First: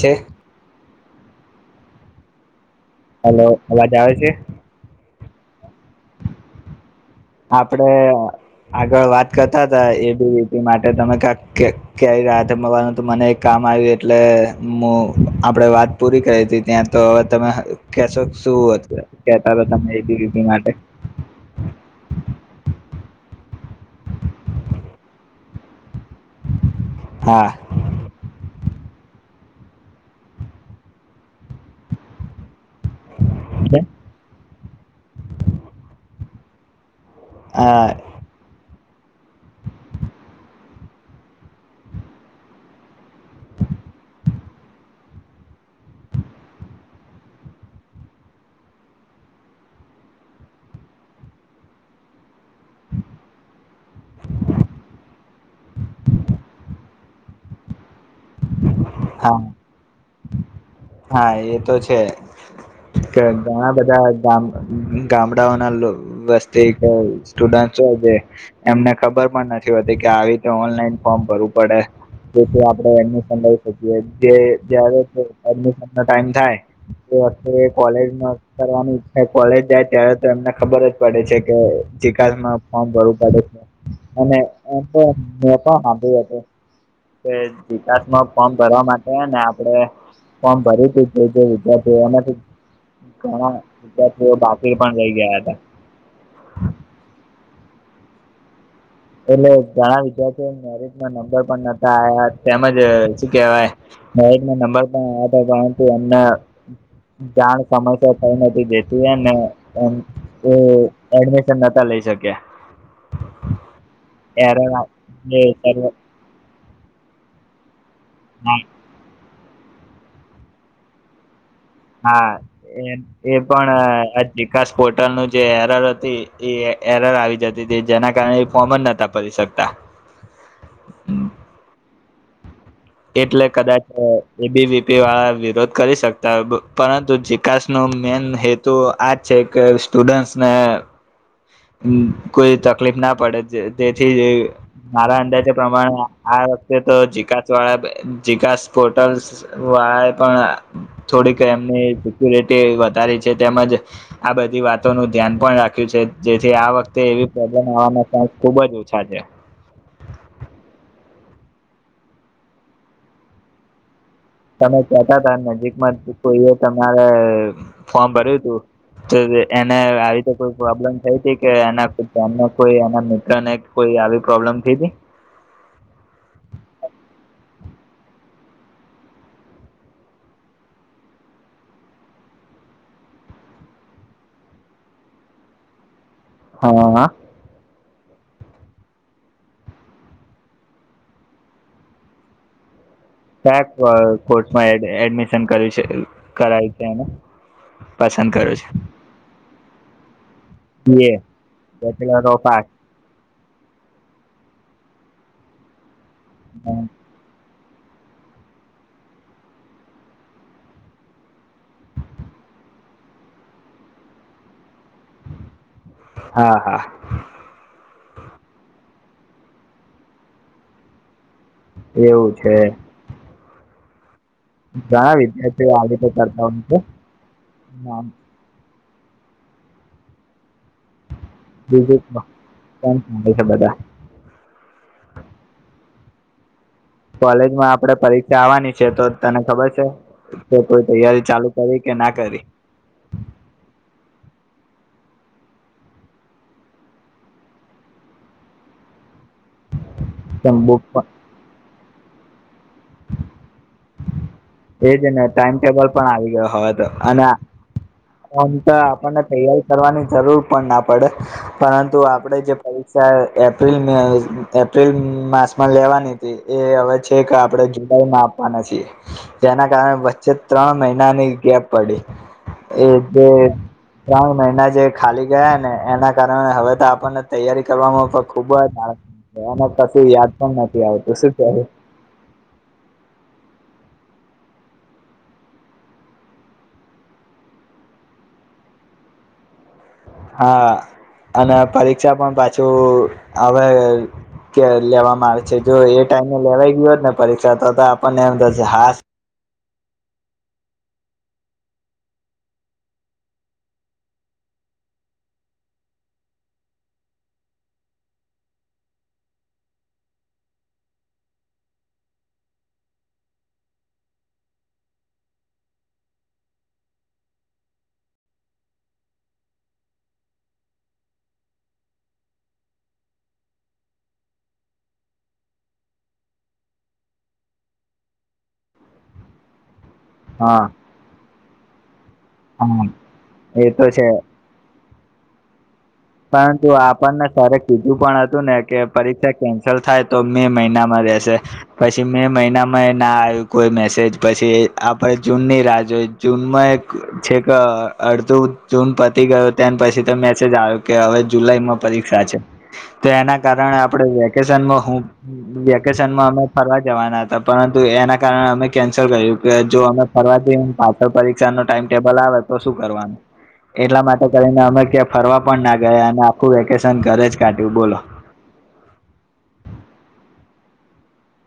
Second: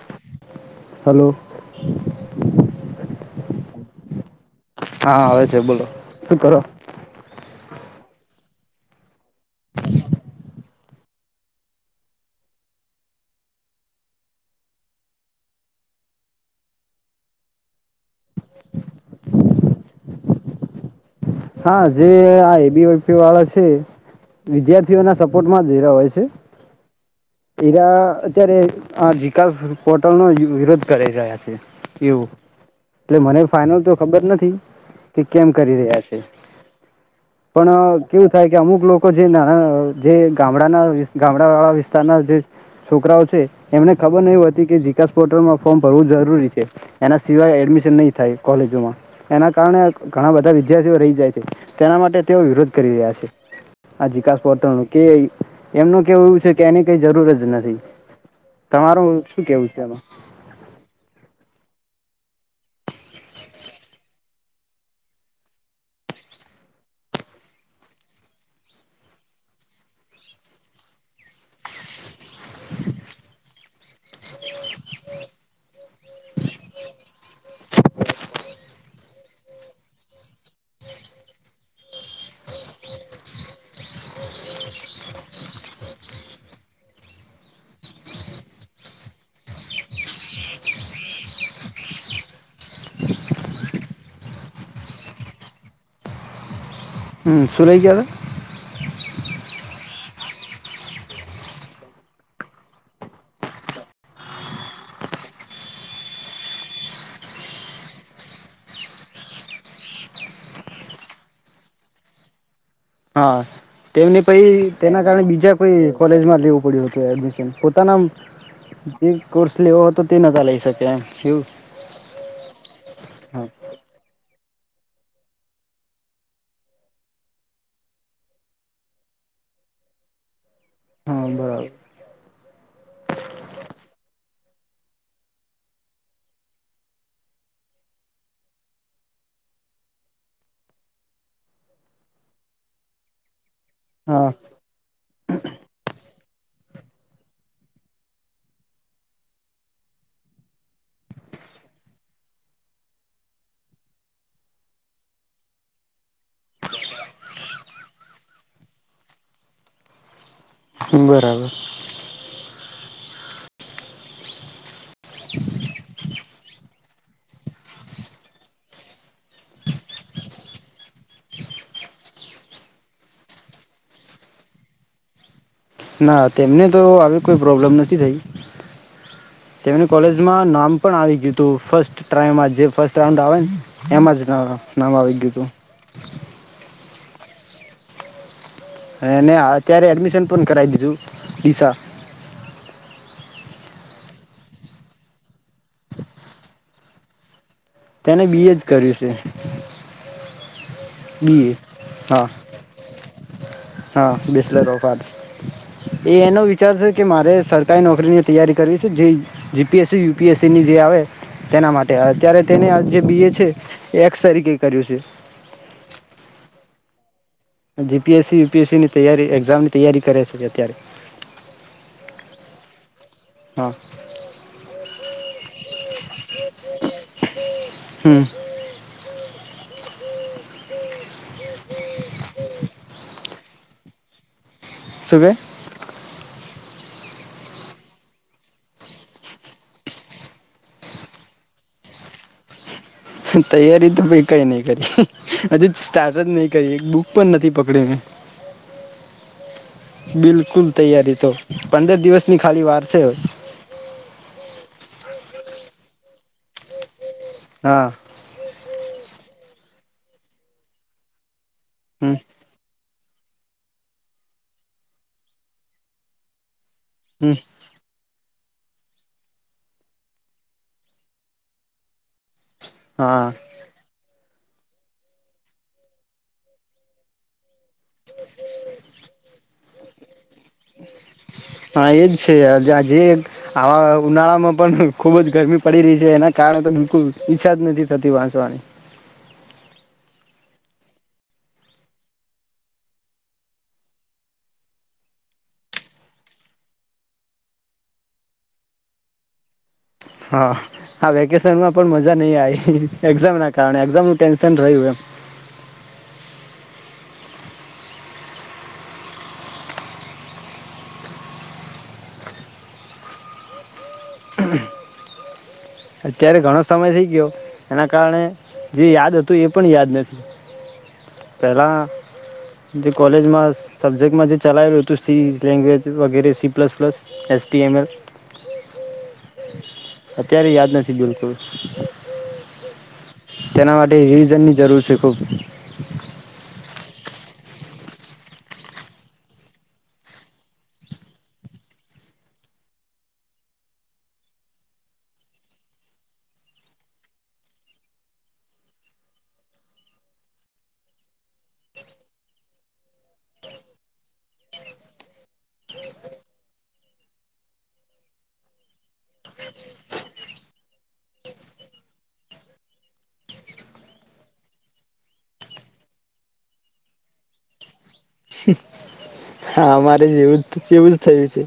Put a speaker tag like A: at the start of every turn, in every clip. A: છે.
B: Hello.
A: Hello અવાજ આવે છે.
B: હા આવે છે બોલો શું કરો.
A: આપડે. આગળ વાત કરતા હતા એ રીતિ માટે તમે ક ક રાતે મળવાનું તો મને એક કામ આવ્યું એટલે હું આપણે વાત પૂરી કરી હતી ત્યાં તો હવે તમે કેશો શુંું કેતા હતા તમે એ રી માટે.
B: હા જે આ વાળા છે વિદ્યાર્થીઓ ના સપોર્ટમાં જ હોય છે.
A: હા
B: એરા અત્યારે આ જિકાસ પોર્ટલ નો વિરોધ કરાઈ રહ્યા છે એવું. એટલે મને ફાઈનલ તો ખબર નથી. કે કેમ કરી રહ્ય છે. [inaudible]
A: હા
B: પણ કેવું થાય કે અમુક લોકો જે જે ગામડાના ગામડા વાળા વિસ્તારના જે છોકરાઓ છે એમને ખબર નહ હોતી કે વિકાસ પોર્ટલમાં ફોર્મ ભરવું જરૂરી છે એના સિવાય એડમિશન નહી થાય કોલેજોમાં એના કારણે ઘણા બધા વિદ્યાર્થીઓ રહી જાય છે તેના માટે તેઓ વિરોધ કરી રહ્યા છે આ જિકાસ પોટલ નું કે એમનું કેવુંું છે કે એની કઈ જરૂર જ નથી. તમારું
A: હા
B: શું કેવું છે એમાં
A: હા એ તો છે. કે ઘણા બધા ગામડાઓના વસ્તી સ્ટુડન્ટ હોય જે એમને ખબર પણ નથી હોતી કે આવી રતે ઓનલાઈન ફોર્મ ભરવું પડે. જેથી આપડે એની સમય મ ટાઈમ થાય કોલે કરવાની કોલેજ જાય ત્યારે તો એમને ખબર જ પડે છે કેાસમાં ફોર્મ ભરવું પડે છે અનેાસ ફોર્મ ભરવા માટેને આપણે ફોર્મ ભરી ત વિદ્યાર્થીઓ ઘણા વિદ્યાર્થીઓ બાકી પણ રઈ ગયા હતા.
B: હ સુરેઈગળ
A: એટલે ઘણા વિદ્યાર્થીઓ મેરટ નંબર પણ નતા આવ્યા તેમજ શ કેહેવાય મેરટ નંબર પણ આવ પરંતુ એમને જાણ સમસ્યા થઈ નથી દતીને એડમિશન નતા લઈ શક્યા
B: હતા હા તેમને પ
A: એરર હા
B: તેના કારણે બીજા કોઈ કોલેજમાં લ પડ્યું હતું એડમિશન તનમ જીવ કોર્સ લેવો હો હતો તે નજ લઈ શકે એમ શું
A: હા એ એ પણ વિકાસ પોર્ટલ નું જે એરર હતી એ એરર આવી જતી હતી જેના કારણે એ ફોર્મ જ નતા ભરી શકતા
B: હા બરાબર
A: એટલે કદાચ એબીવીપી વાળા વિરોધ કરી શકતા હોય પરંતુ ચિકાસ નો મેન હેતુ આજ છે કે સ્ટુડન્ટસને કોઈ તકલીફ ના પડે તેથી
B: હા
A: મારા અંદાજે પ્રમાણે આ વક્તે તો જીકા સ વાડે જીકાસ પોલટલ્સ વાળા એ પણ થોડીક એમની સિક્યુરિટી વધારી છે તેમજ આ બધી વાતોનું ધ્યાન પણ રાખ્યું છે જેથી આ વખતે એવી પ્રોબ્લેમ આવાનો ચાન્સ ખુબ જ ઓછા છે.
B: બરાબર.
A: તમે કેહતા તા નજીકમાં કોઈ એ તમારે ફોર્મ ભર્યું તું, તો એને આવી રીતે કોઈ પ્રોબ્લમ થઈ તી કે એના કોઈ ગામના કોઈ એના મિત્રને કોઈ આવી પ્રોબ્લમ થી તી?
B: ના તેમને તો આવી કોઈ પ્રોબ્લેમ નથી થઈ, તેમની કોલેજમાં નામ પણ આવી ગ્યું તું ફર્સ્ટ ટ્રાયમાં જ, જે ફસ્ટ રાઉન્ડ આવે ને, એમાં જ નામ આવી ગ્યું તું.
A: હાઆ.
B: એને અત્યારે એડમિશન પણ કરાઈ દીધું, પિસા.
A: કયા ક કોર્ટમા એડ એડમિશન કર્યું છે, કરાયું છે એને?
B: તેને બી એ જ કર્યું છે.
A: બી એ,
B: હા
A: [unintelligible]
B: હા, બીસલેટ ઓફાર્સ. એ એને વિચાર છે કે મારે સર કારી નોકરીની તૈયારી કરવી છે, જે G P S C, U P S સીની જે આવે તેના માટે અત્યારે તેને આ જે બી એ છે એ એક્સ તરીકે કર્યું છે.
A: હા હા.
B: G P S C, U P S સીની તૈયારી એક્ઝામની તૈયારી કરે છે જ અત્યારે.
A: એવું છે.
B: [unintelligible]
A: ઘણા વિદ્યાર્થીઓ આ રીતે કરતા હોય છે, હા.
B: હમ [unintelligible]
A: બીદૂતમાં કાર બધે બધા.
B: સુ કેસ?
A: કોલેજમાં આપણેે પરીક્ષા આવવાની છે તો તને ખબર છે, તે કોઈ તૈયારી ચાલુ કરી કે ના કરી?
B: તૈયારી તો મેં કઈ નઇ કરી હજી સ્ટાર્ટ જ નહી કરી, એક બુક પણ નથી પકડી મેં.
A: કેમ
B: બિલકુલ
A: બુક
B: તૈયારી તો. પંદર દિવસની ખાલી વાર છે.
A: એજ ને ટાઈમ ટેબલ પણ આવી ગયો હવે તો. અને,
B: હા
A: ઓમ તો આપર્ણને તૈયારી કરવાની જરૂર પણ ના પડે. પરંતુ
B: હમ
A: આપડે જે પૈ સર એપ્રિલ મે આવેસ એપ્રિલ માસમાં લેવાની હતી. એ હવે છેક
B: હમ
A: આપડે જુલાઈમાં આપ પાના છીએ. જેના કારણે વચ્ચે ત્રણ મહિનાની ગેપ પડી. એ
B: હા
A: બે પ્રાળ ના જે ખાલી ગયા, ને એના કારણે હવે તો આપર્ણને તૈયારી કરવામાં પણ ખુબ જ. [unintelligible] આવતું શું કે
B: હા એજ છે આજે આજે આવા ઉનાળામાં પણ ખુબ જ ગરમી પડી રહી છે એના કારણે તો બિલકુ ઈચ્છા જ નથી થતી વાંચવાની.
A: હા અને પરીક્ષા પણ પાછું હવે લેવામાં આવે છે જો એ ટાઈમે લેવાઈ ગયયો હોત ને પરીક્ષા તો આપણને એમ હાસ
B: હા આ વેકેશનમાં પણ મજા નહી આવી એઝામ ના કારણે એામ ન ટેન્શન રહ્યું એમ. અત્યારે ઘણો સમય થઈ ગયો એના કારણે જે યાદ હતું એ પણ યાદ નથી પહેલા જે કોલેજમાં સબ્જેક્ટમાં જે ચલાવેલું હતું સી લેંગ્વેજ વગેરે C plus plus ST M L અત્યારે
A: હા
B: યાદ બિલકુલ.
A: હા એ
B: તેના
A: તો
B: માટે
A: છે
B: રિઝન ની જરૂર છે. [unintelligible]
A: પરંતુ આપણને સર કીધું પણ હતું ને કે પરીક્ષા કેન્સલ થાય તો મે મહિનામાં રહેશે પછી મે મહિનામાં એ ના આવ્યું કોઈ મેસેજ પછી આપણે જૂનની રાહ જોઈ જૂનમાં એક છેક અડધું જૂન પતી ગયો તે પછી તો મેસેજ આવ્યો. કે હવે જુલાઈમાં પરીક્ષા છે તો એના કારણે આપણે વેકેશનમાં હું વેકેશનમાં અમે ફરવા જવાના હતા પરંતુ એના કારણે અમે કેન્સલ કર્યું કે જો અમે ફરવા જ પાછળ પરીક્ષા ન ટાઈમ ટેબલ આવે તો શું કરવાનું એટલા માટે કરીને અમે ફરવા પણ ના ગયા અને આખું વેકેશન ઘરે જ કાઢ્યું બોલો.
B: હામારે જેવું જ એવું જ થયું છે.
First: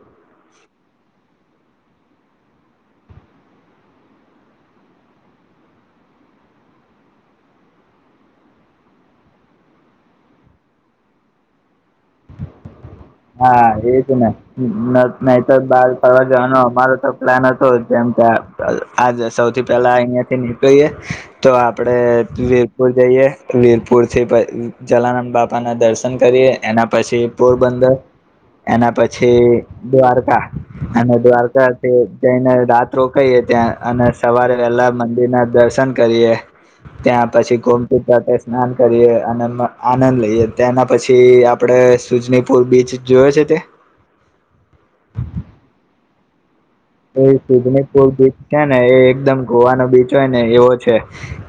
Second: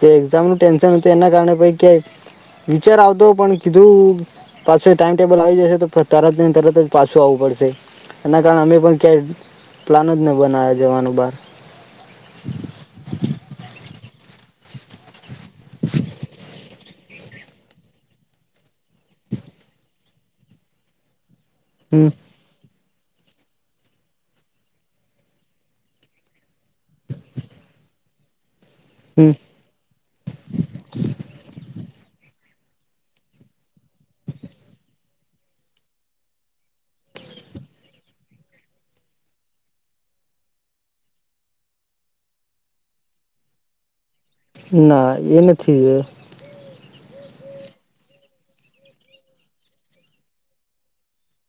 B: જે એક્ઝામ નું ટેન્શન હતું એના કારણે પ ક્યાં વિચાર આવતો પણ કીધું પાછું ટાઈમ ટેબલ આવી જશે તો તરત ને તરત જ પાછું આવવું પડશે એના કારણે અમે પણ ક્યાંય પ્લાન જ ન બના્યા જવાનું બાર
A: હા એજ ને નહી તો બહાર ફડવા જવાનો અમારો તો પ્લાન હતો જેમ કે આ સૌથી પહેલા અહિયાયા થી નીકળીએ તો આપણે
B: હમ
A: વીરપુર જઈએ વીરપુર થી જલારામ બાપા ના દર્શન કરીએ એના પછી પોરબંદર એના
B: હમ
A: પછી દ્વારકા અને દ્વારકાથી જઈને રાત રોકાઈએ ત્યાં અને સવારે વહેલા મંદિર ના દર્શન કરીએ ત્યાં પછી ગોમતી તટે સ્નાન કરીએ અને આનંદ લઈએ ત્યાંના પછી આપડે સુજનીપુર બીચ જોવે છે તે?
B: ના એ નથી.
A: એ સુજની પુલ બીચ છે ને એ એકદમ ગોવાનો બીચ હોય ને એવો છે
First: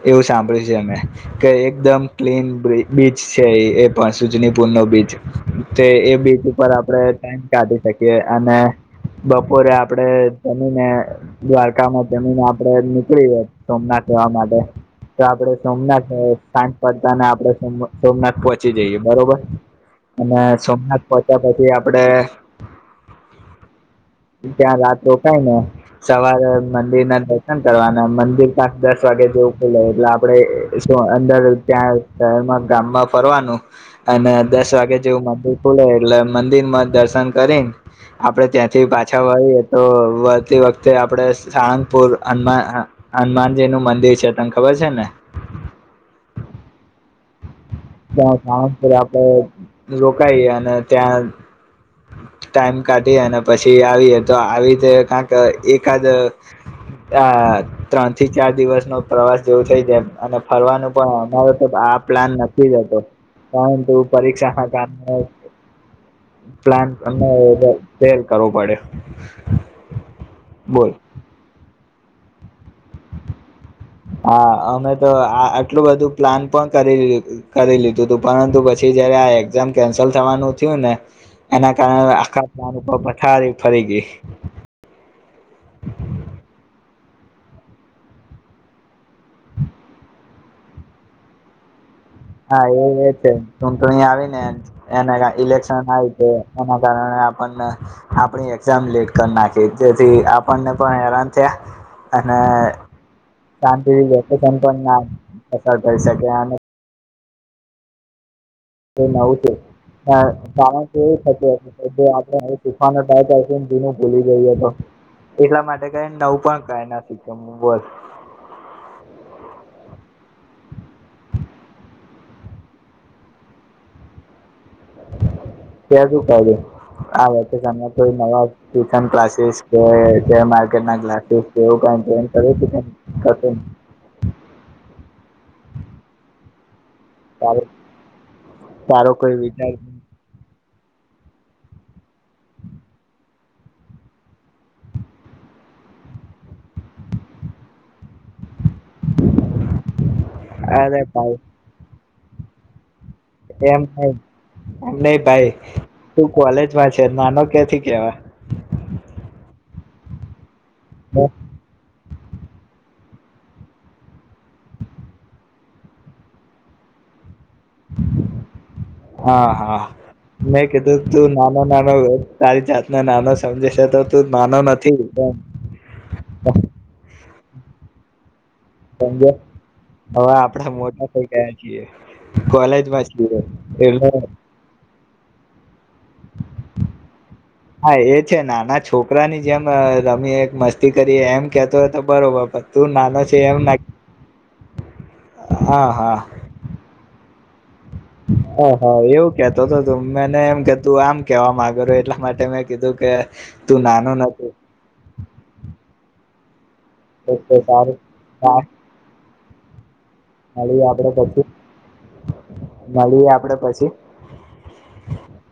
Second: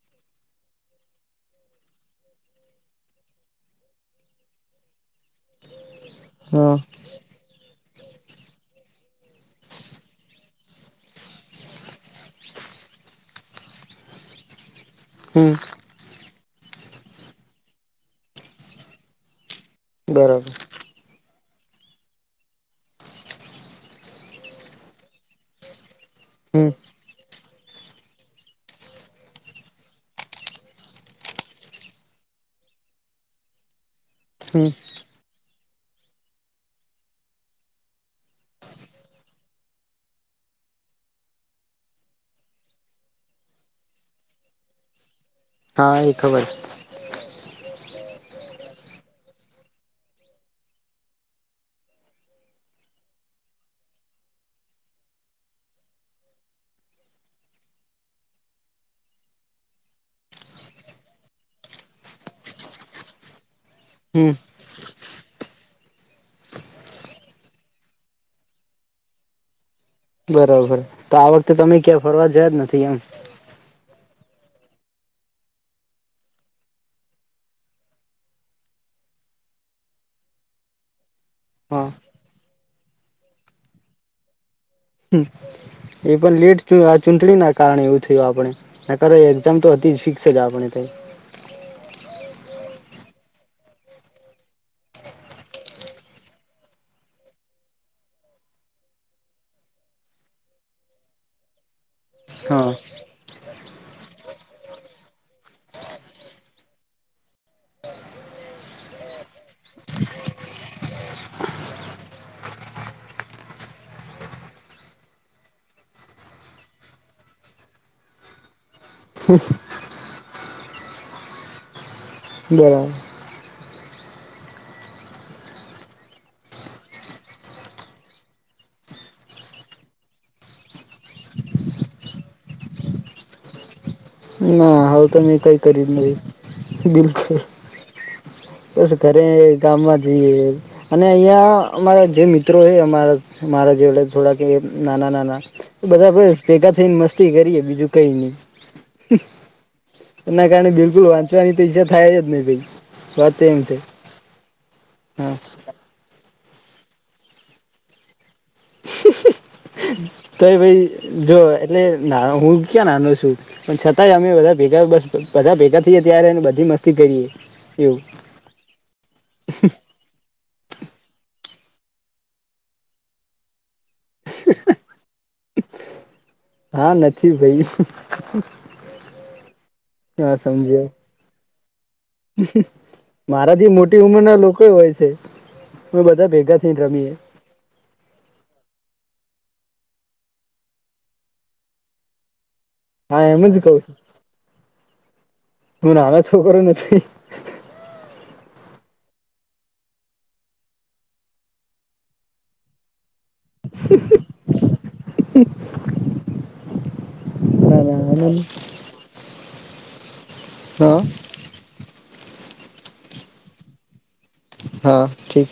A: એવું સાંભળ્યું છે અમે કે એકદમ ક્લીન બીચ છે એ પણ સુજની પુલ નો બીચ તે એ બીચ ઉપર
B: હા.
A: આપડણે ટાઈમ કાઢી શકીએ. કે અને બપોરે આપડે તેમમીને દ્વારકામાં જમીને આપડે નીકળી જ સોમનાથ જવા માટે. તો
B: હમ
A: આપડે સોમનાથ શહેર સાંજ પડતા ને આપડણે સમ સોમનાથ પહોંચી જઈએ બરોબર. અને
B: બરાબર
A: સોમનાથ પ ત પછી આપડે ત્યાં રાત રોકાઈ ને સવારે
B: હમ
A: મંદિરના દશ દર્શન કરવાના મંદિર પાસુ દસ વાગે જેવું ખુલે એટલે આપડે શું અંદર ત્યાં શહેરમાં ગામમાં ફરવાનું. અને
B: હમ
A: દસ વાગે જેવું મંદિર ખુલે એટલે મંદિરમાં દર્શન કરીને આપડે ત્યાંથી પાછા વળીએ. તો વતી વખતે આપડે સાળગપુર હનુમા હનુમાનજીનું મંદિર છે તને ખબર છે ને?
B: હા એ ખબર.
A: તા સાળગપુર આપડે રોકાઈ અને ત્યાં ટાઈમ કાઢી અને પછી આવીએ તો આવી રીતે કંક એકાદ આ ત્રણ થી ચાર દિવસનો પ્રવાસ જેવો થઈ જાય એમ અને ફરવાનું પણ અમારો તો આ પ્લાન નક કી જ હતો. પરંતુ
B: હમ
A: પરીક્ષાના કારણે પ્લાન અને ફેલ કરવો પડયો.
B: બરાબર તો આ વખતે તમે ક્યા ફરવા જયા જ નથી, એમ?
A: હા, અમે તો આ આટલું બધું પ્લાન પણ કરી કરી લીધું તું, પરંતુ પછી જયારે આ એક્ઝામ કેન્સલ થવાનું થયું ને એના
B: હા
A: કારણે આખા પ્લાન પર પઠારી ફરી ગઈ.
B: એ પણ લેટ થયુ. આ ચૂંટણીના કારણે એવું થયું, આપણે તારે એક્ઝામ તો હતી જ. છે જ આપણે તો.
A: હા, એ જ છે. ચૂટણી આવીને એને ઇલેક્શન આવી છે, એના કારણે આપણને આપણી એકઝામ લેટ કરી નાખી. જેથી આપણને પણ હેરાન થયા. અને
B: હા
A: શાંતિથી બેસી પણ ના અસર થઈ શકે અને એ નવું છે, કારણ કારણ કે એવું થતું હતુ કે જે આપણે તુફાનો થાય, થાય કે તે જોયને ભુલી ગયોએ. તો એટલા માટે કઈ નવું પણ કય ના શીખ્યો? બસ.
B: [inaudible] બરાબર.
A: ત્યા શું કયુઁ? આ વર્ષે તેમને તો નવા ટ્યુશન કલાસીસ કે જેમા કલાસીસ
B: ના, આવુ તો મે કંઈ કર્યુ જ નહી. બિલકુલ,
A: તારો
B: પછી
A: તારો
B: ઘરે
A: કોઈ વિચાર નહીં.
B: ગામમાં જઈએ. અને અહિયાં અમારા જે મિત્રો, એ અમારા મારા જોડે થોડાક એ નાના-નાના બધા બો ભેગા થઈને મસ્તી કરીએ, બીજું કંઈ ની. એના કારણે
A: અરે
B: બિલકુલ
A: ભાઈ
B: વાંચવાની તો ઈજ્જત થાય જ ને ભાઈ. વાતે એમથી
A: ની ભાઈ તું કોલેજમાં છે? નાનો કેથી કેવા.
B: [inaudible] તો એ ભાઈ જો એટલે સાલો, હું ક્યાં નાનો છું? પણ છતાંય, અમે બધા ભેગા બધા ભેગા થઈએ ત્યારે બધી મસ્તી કરીએ. એવું
A: હા, હા, મેં કીધું, તું નામ. ના, નાનો! તારી જાત ના નાનો સમજે છે, તો? માનો નથી.
B: ઠી ભાઈ.
A: જ હવે
B: હા
A: આપડા
B: સમજ્યો
A: મોટા થઈ ગયા. છીએ કોલેજમાં છીએ
B: મારાથી મોટી
A: એટલે
B: ઉંમર ના લોકો હોય છે. બધા ભેગા થઈને રમીએ.
A: હા એ છે નાના છોકરાની જેમ રમીએ, એક મસ્તી કરીએ, એમ કહેતો હોય તો બરાબર. તું નાનો
B: હા
A: છે, એમ
B: જ કઉ
A: નાખ
B: છું હું નાનો છોકરો નથી
A: હ હા એવું કેતો તો તું મેને એમ કે તું આમ કેવા માંગો એટલા માટે મેં કીધું કે તું નાનો નથી ઓ તો
B: ના
A: સારું
B: ના
A: હા [unintelligible]
B: હા
A: આપડે પછી મળીએ આપડે પછી
B: હા ઠીક